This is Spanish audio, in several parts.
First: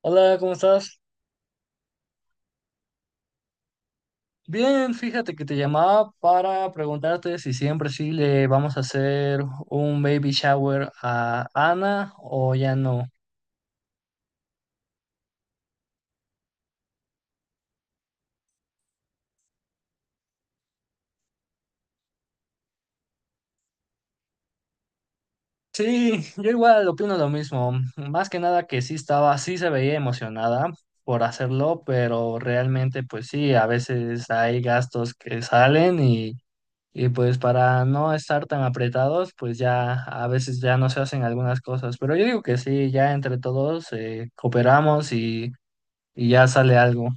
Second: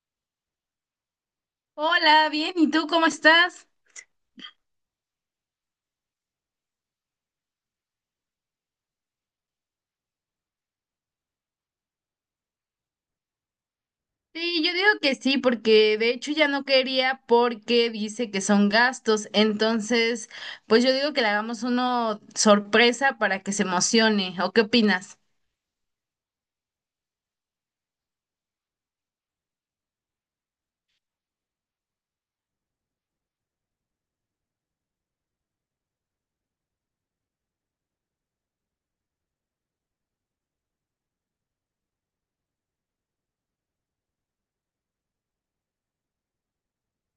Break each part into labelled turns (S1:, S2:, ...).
S1: Hola, ¿cómo estás?
S2: Hola, bien, ¿y tú cómo estás?
S1: Bien, fíjate que te llamaba para preguntarte si siempre sí le vamos a hacer un baby shower a Ana o ya no.
S2: Sí, yo digo que sí, porque de hecho ya no quería porque dice que son gastos, entonces pues yo digo que le hagamos uno sorpresa para que se emocione, ¿o qué opinas?
S1: Sí, yo igual opino lo mismo. Más que nada que sí estaba, sí se veía emocionada por hacerlo, pero realmente pues sí, a veces hay gastos que salen y pues para no estar tan apretados, pues ya a veces ya no se hacen algunas cosas. Pero yo digo que sí, ya entre todos cooperamos y ya sale algo.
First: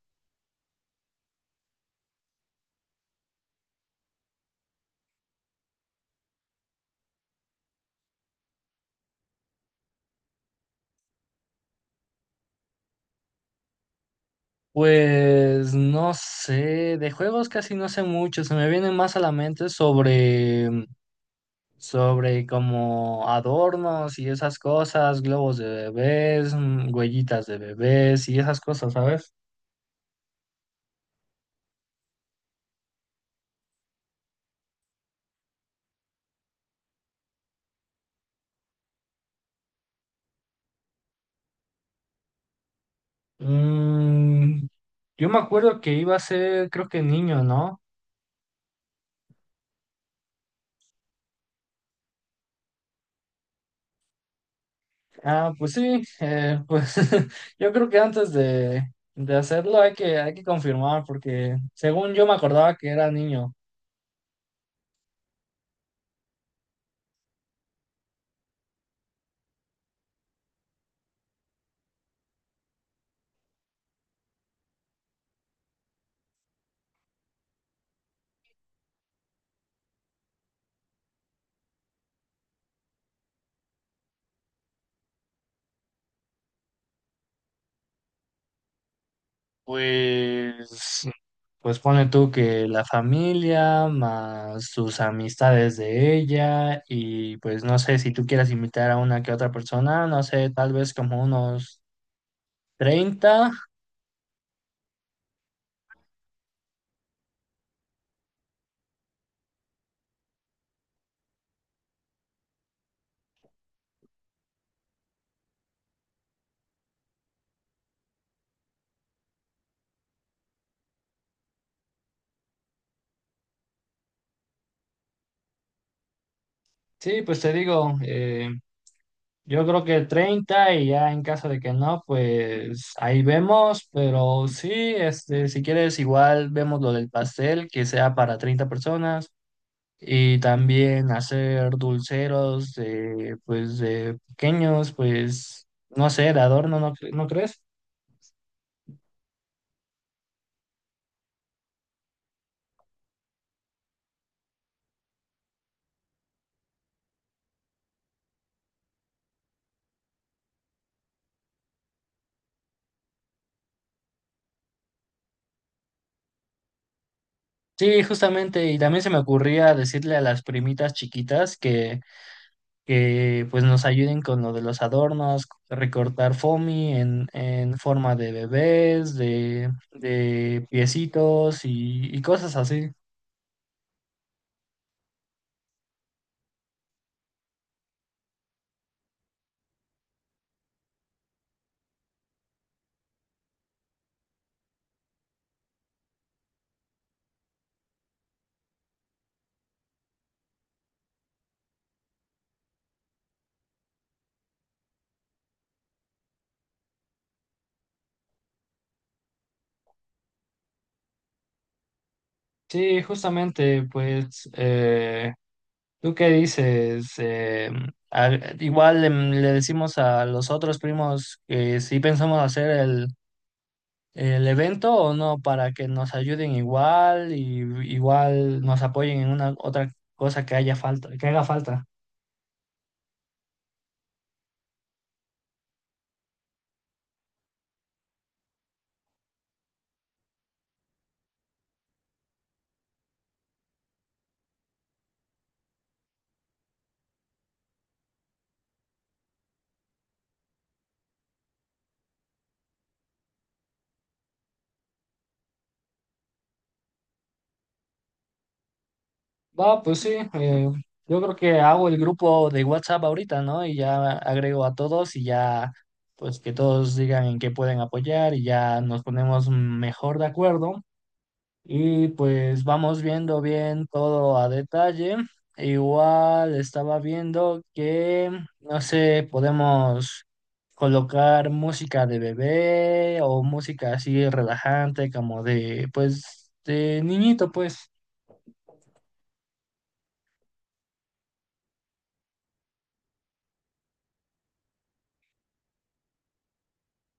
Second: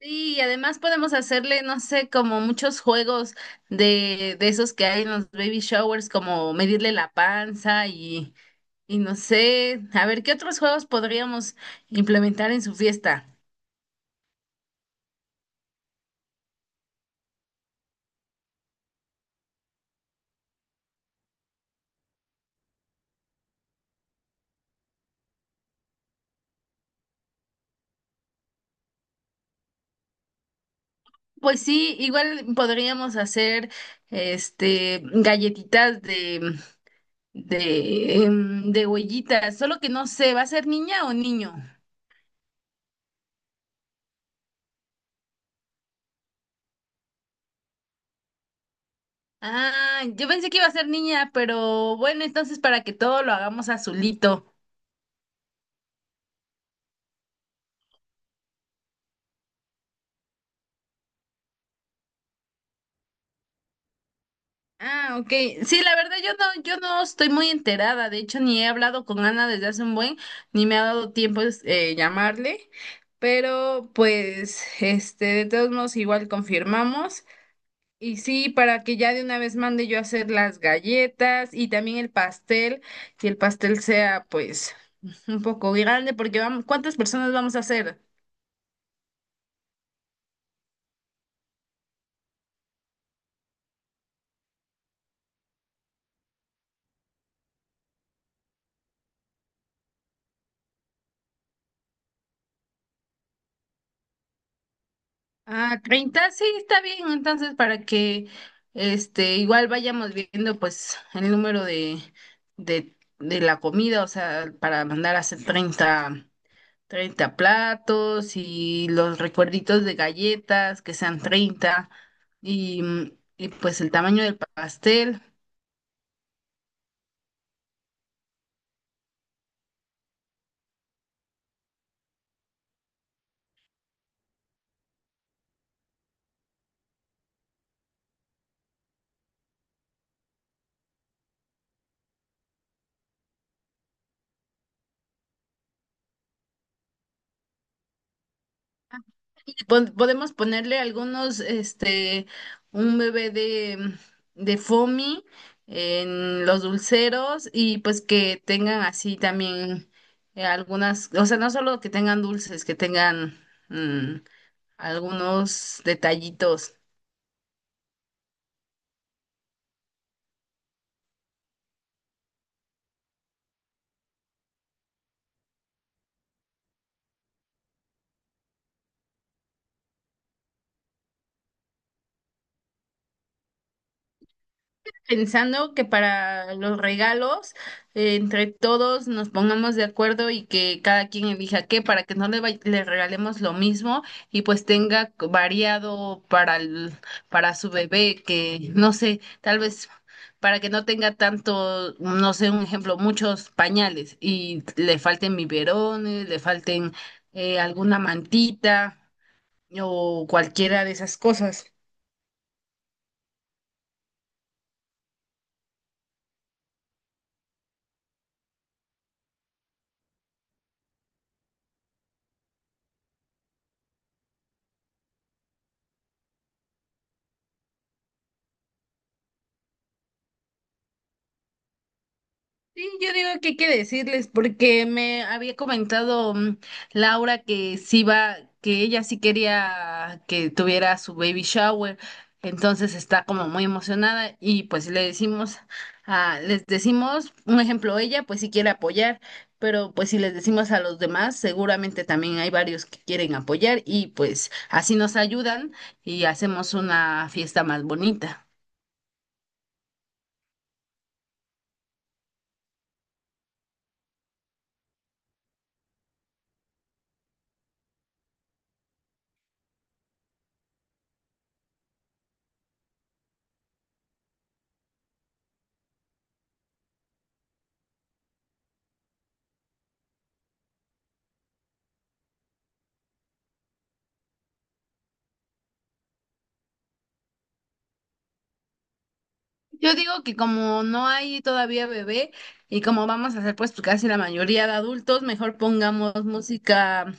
S2: Sí, y además podemos hacerle, no sé, como muchos juegos de esos que hay en los baby showers, como medirle la panza y no sé, a ver qué otros juegos podríamos implementar en su fiesta.
S1: Pues no sé, de juegos casi no sé mucho, se me vienen más a la mente sobre como adornos y esas cosas, globos de bebés, huellitas de bebés y esas cosas, ¿sabes?
S2: Pues sí, igual podríamos hacer este galletitas de huellitas, solo que no sé, ¿va a ser niña o niño?
S1: Mm, yo me acuerdo que iba a ser, creo que niño, ¿no?
S2: Ah, yo pensé que iba a ser niña, pero bueno, entonces para que todo lo hagamos azulito.
S1: Ah, pues sí, pues yo creo que antes de hacerlo hay que confirmar, porque según yo me acordaba que era niño.
S2: Ah, ok. Sí, la verdad yo no, yo no estoy muy enterada. De hecho, ni he hablado con Ana desde hace un buen, ni me ha dado tiempo llamarle. Pero pues, este, de todos modos, igual confirmamos. Y sí, para que ya de una vez mande yo a hacer las galletas y también el pastel, que el pastel sea pues un poco grande, porque vamos, ¿cuántas personas vamos a hacer?
S1: Pues, pues ponle tú que la familia, más tus amistades de ella, y pues no sé si tú quieras invitar a una que otra persona, no sé, tal vez como unos 30.
S2: Ah, 30 sí, está bien, entonces para que este igual vayamos viendo pues el número de la comida, o sea, para mandar a hacer 30 platos y los recuerditos de galletas que sean 30 y, y pues el tamaño del pastel.
S1: Sí, pues te digo, yo creo que 30 y ya en caso de que no, pues ahí vemos, pero sí, este, si quieres igual vemos lo del pastel, que sea para 30 personas. Y también hacer dulceros de, pues, de pequeños, pues, no sé, de adorno, ¿no, no crees?
S2: Pon- Podemos ponerle algunos, este, un bebé de foamy en los dulceros y pues que tengan así también algunas, o sea, no solo que tengan dulces, que tengan mm, algunos detallitos.
S1: Sí, justamente, y también se me ocurría decirle a las primitas chiquitas que pues nos ayuden con lo de los adornos, recortar foamy en forma de bebés, de piecitos y cosas así.
S2: Pensando que para los regalos, entre todos nos pongamos de acuerdo y que cada quien elija qué, para que no le, vay- le regalemos lo mismo y pues tenga c- variado para, el- para su bebé, que no sé, tal vez para que no tenga tanto, no sé, un ejemplo, muchos pañales y le falten biberones, le falten alguna mantita o cualquiera de esas cosas.
S1: Sí, justamente, pues ¿tú qué dices? Igual le decimos a los otros primos que si pensamos hacer el evento o no, para que nos ayuden igual y igual nos apoyen en una otra cosa que haya falta, que haga falta.
S2: Sí, yo digo que hay que decirles, porque me había comentado Laura que sí va, que ella sí quería que tuviera su baby shower, entonces está como muy emocionada y pues le decimos, a, les decimos, un ejemplo, ella pues sí quiere apoyar, pero pues si les decimos a los demás, seguramente también hay varios que quieren apoyar y pues así nos ayudan y hacemos una fiesta más bonita.
S1: Va, pues sí, yo creo que hago el grupo de WhatsApp ahorita, ¿no? Y ya agrego a todos y ya, pues que todos digan en qué pueden apoyar y ya nos ponemos mejor de acuerdo. Y pues vamos viendo bien todo a detalle. Igual estaba viendo que, no sé, podemos colocar música de bebé o música así relajante como de, pues, de niñito, pues.
S2: Yo digo que como no hay todavía bebé y como vamos a hacer pues casi la mayoría de adultos, mejor pongamos música,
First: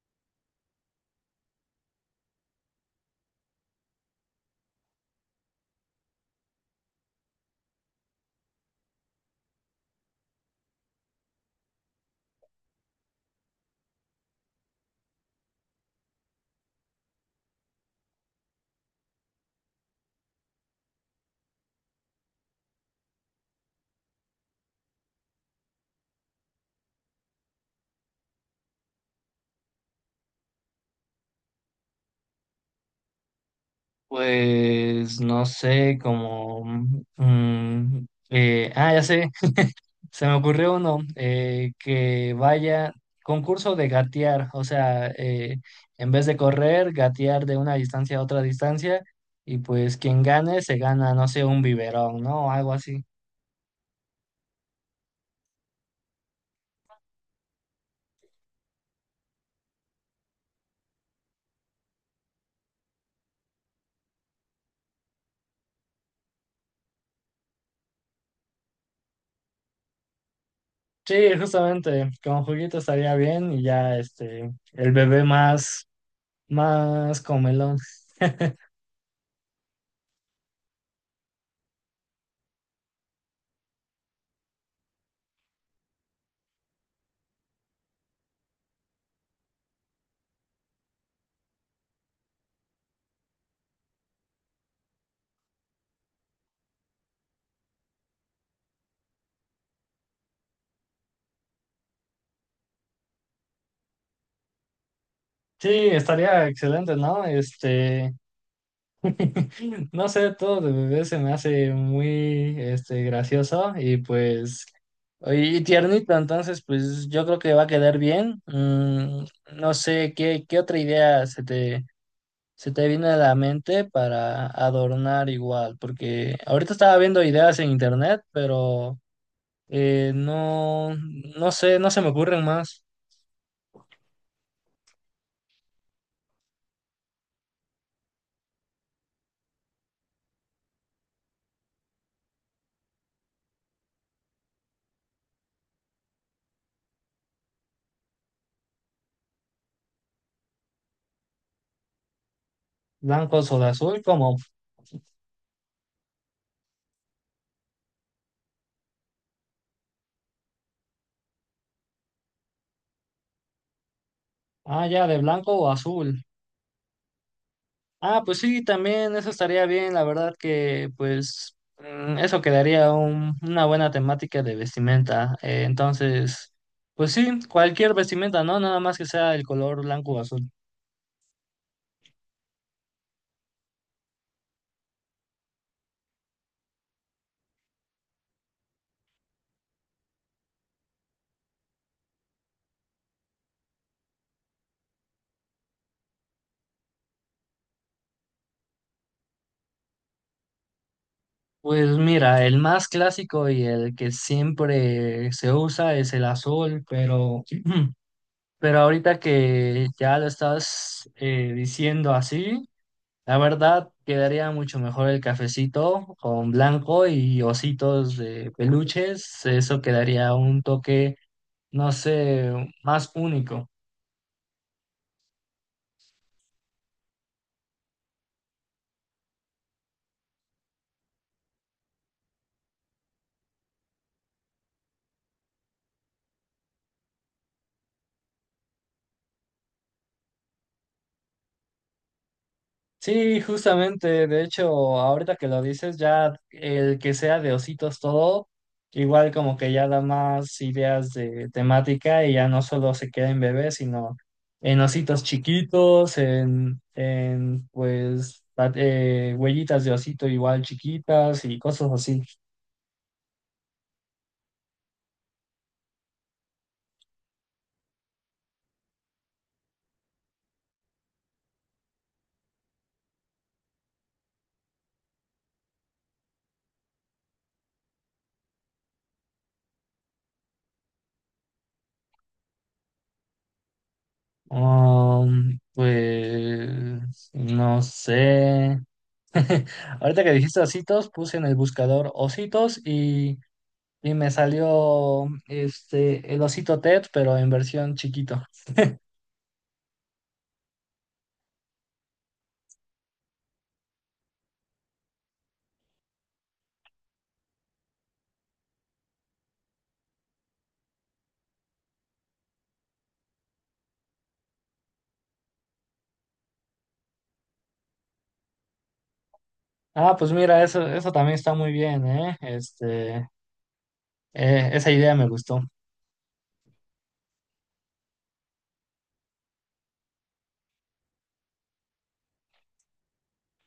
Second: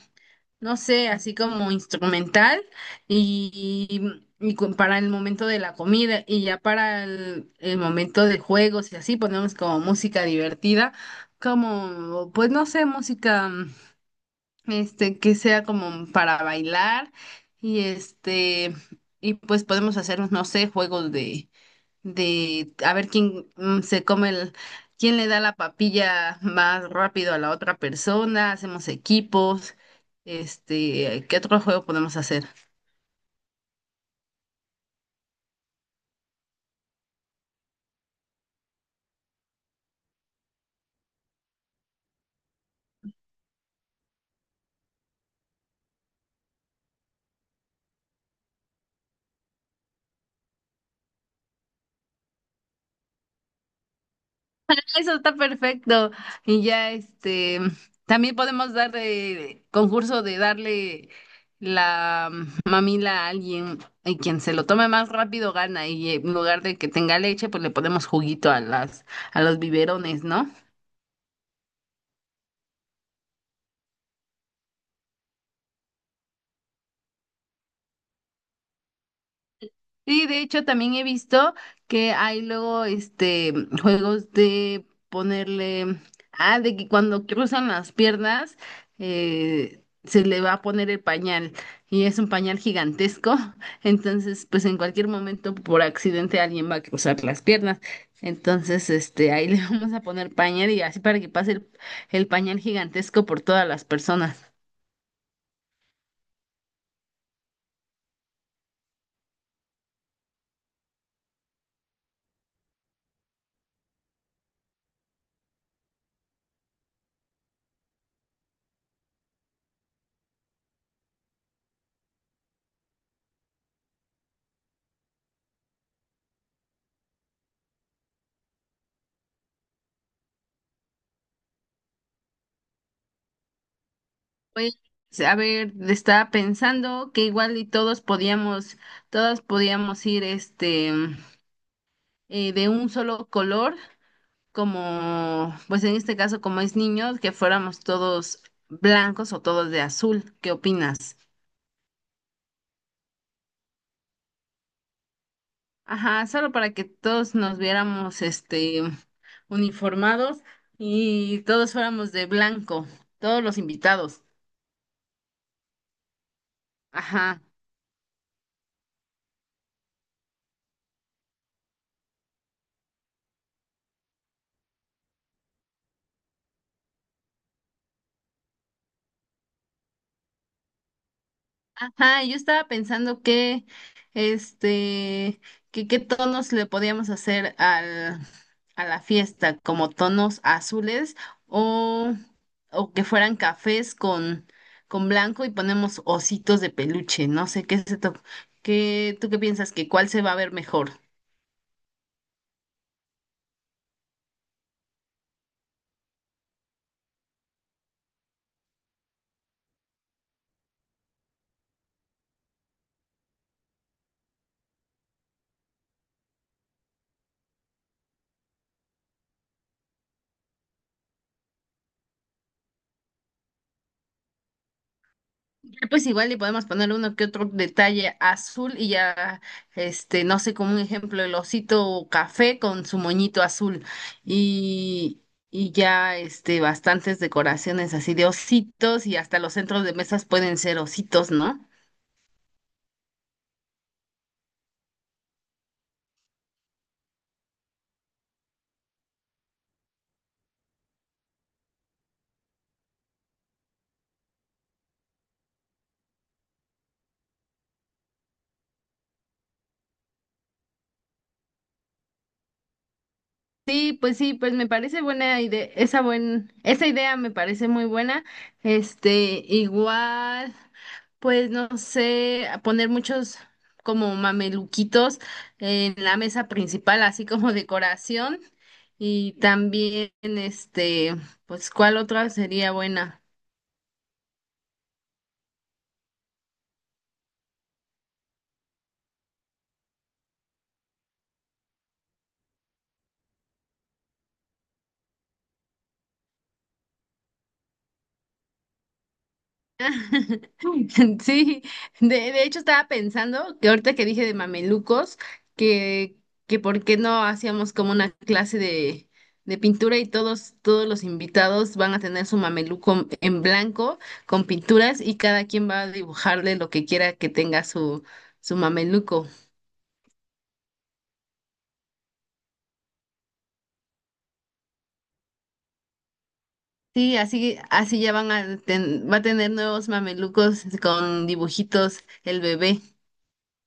S2: no sé, así como instrumental y cu- para el momento de la comida y ya para el momento de juegos y así ponemos como música divertida, como pues no sé, música este que sea como para bailar y este y pues podemos hacer, no sé, juegos de a ver quién se come el, quién le da la papilla más rápido a la otra persona, hacemos equipos, este, ¿qué otro juego podemos hacer?
S1: Pues, no sé, como ya sé. Se me ocurrió uno, que vaya concurso de gatear, o sea, en vez de correr, gatear de una distancia a otra distancia y pues quien gane se gana, no sé, un biberón, ¿no? O algo así.
S2: Eso está perfecto. Y ya este, también podemos dar de concurso de darle la mamila a alguien y quien se lo tome más rápido gana y en lugar de que tenga leche, pues le ponemos juguito a las a los biberones, ¿no?
S1: Sí, justamente, con juguito estaría bien y ya este, el bebé más comelón.
S2: Sí, de hecho también he visto que hay luego este juegos de ponerle, ah, de que cuando cruzan las piernas se le va a poner el pañal y es un pañal gigantesco, entonces pues en cualquier momento por accidente alguien va a cruzar las piernas, entonces este ahí le vamos a poner pañal y así para que pase el pañal gigantesco por todas las personas.
S1: Sí, estaría excelente, ¿no? Este, no sé, todo de bebé se me hace muy este, gracioso y pues y tiernito, entonces pues yo creo que va a quedar bien. No sé, ¿qué otra idea se te vino a la mente para adornar igual? Porque ahorita estaba viendo ideas en internet, pero eh, no, no sé, no se me ocurren más
S2: Pues, a ver, estaba pensando que igual y todos podíamos, todas podíamos ir este de un solo color, como, pues en este caso, como es niños, que fuéramos todos blancos o todos de azul. ¿Qué opinas?
S1: blancos o de azul, como,
S2: Ajá, solo para que todos nos viéramos este uniformados y todos fuéramos de blanco, todos los invitados.
S1: ah, ya, de blanco o azul.
S2: Ajá.
S1: Ah, pues sí, también eso estaría bien, la verdad que pues eso quedaría una buena temática de vestimenta. Entonces, pues sí, cualquier vestimenta, ¿no? Nada más que sea el color blanco o azul.
S2: Ajá, yo estaba pensando que, este, que qué tonos le podíamos hacer al, a la fiesta, como tonos azules o, o que fueran cafés con blanco y ponemos ositos de peluche. No sé qué se to- qué, ¿tú qué piensas que cuál se va a ver mejor?
S1: Pues mira, el más clásico y el que siempre se usa es el azul, pero pero ahorita que ya lo estás diciendo así. La verdad, quedaría mucho mejor el cafecito con blanco y ositos de peluches. Eso quedaría un toque, no sé, más único.
S2: Ya, pues igual le podemos poner uno que otro detalle azul y ya, este, no sé, como un ejemplo, el osito café con su moñito azul y, y ya, este, bastantes decoraciones así de ositos y hasta los centros de mesas pueden ser ositos, ¿no?
S1: Sí, justamente, de hecho, ahorita que lo dices, ya el que sea de ositos todo, igual como que ya da más ideas de temática y ya no solo se queda en bebés, sino en ositos chiquitos, en pues huellitas de osito igual chiquitas y cosas así.
S2: Sí, pues me parece buena idea, esa buen, esa idea me parece muy buena. Este, igual, pues no sé, a poner muchos como mameluquitos en la mesa principal, así como decoración. Y también, este, pues, ¿cuál otra sería buena?
S1: Pues no sé. Ahorita que dijiste ositos, puse en el buscador ositos y me salió este el osito Ted, pero en versión chiquito.
S2: Sí, de hecho estaba pensando que ahorita que dije de mamelucos, que, que por qué no hacíamos como una clase de pintura y todos, todos los invitados van a tener su mameluco en blanco con pinturas y cada quien va a dibujarle lo que quiera que tenga su, su mameluco.
S1: Ah, pues mira, eso también está muy bien, ¿eh? Este, esa idea me gustó.
S2: Sí, así, así ya van a ten- va a tener nuevos mamelucos con dibujitos el bebé.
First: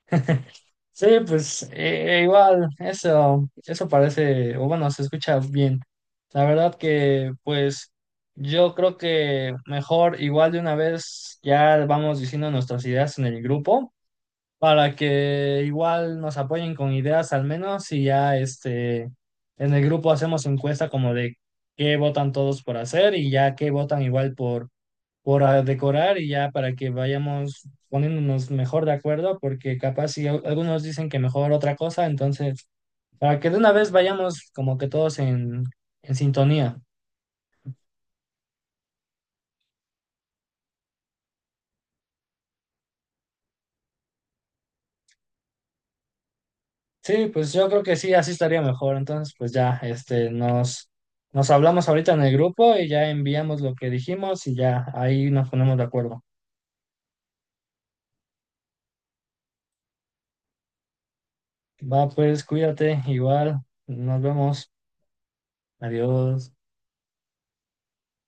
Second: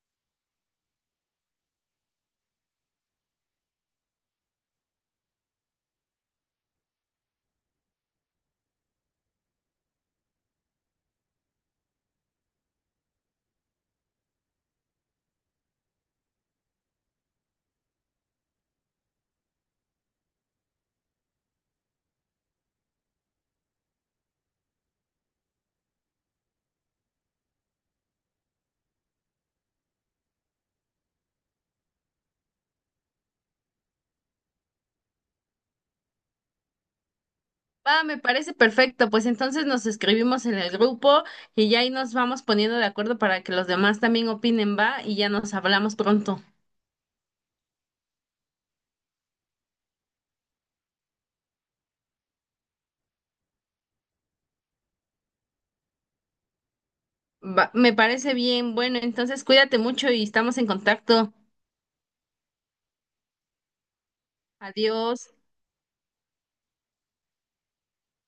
S1: Sí, pues igual, eso parece, o bueno, se escucha bien. La verdad que, pues, yo creo que mejor, igual de una vez, ya vamos diciendo nuestras ideas en el grupo, para que igual nos apoyen con ideas al menos, y ya este, en el grupo hacemos encuesta como de qué votan todos por hacer y ya qué votan igual por decorar y ya para que vayamos poniéndonos mejor de acuerdo, porque capaz si algunos dicen que mejor otra cosa, entonces para que de una vez vayamos como que todos en sintonía.
S2: Va, me parece perfecto. Pues entonces nos escribimos en el grupo y ya ahí nos vamos poniendo de acuerdo para que los demás también opinen, va, y ya nos hablamos pronto.
S1: Sí, pues yo creo que sí, así estaría mejor. Entonces, pues ya, este, nos hablamos ahorita en el grupo y ya enviamos lo que dijimos y ya ahí nos ponemos de acuerdo.
S2: Va, me parece bien. Bueno, entonces cuídate mucho y estamos en contacto.
S1: Va, pues cuídate, igual, nos vemos.
S2: Adiós.
S1: Adiós.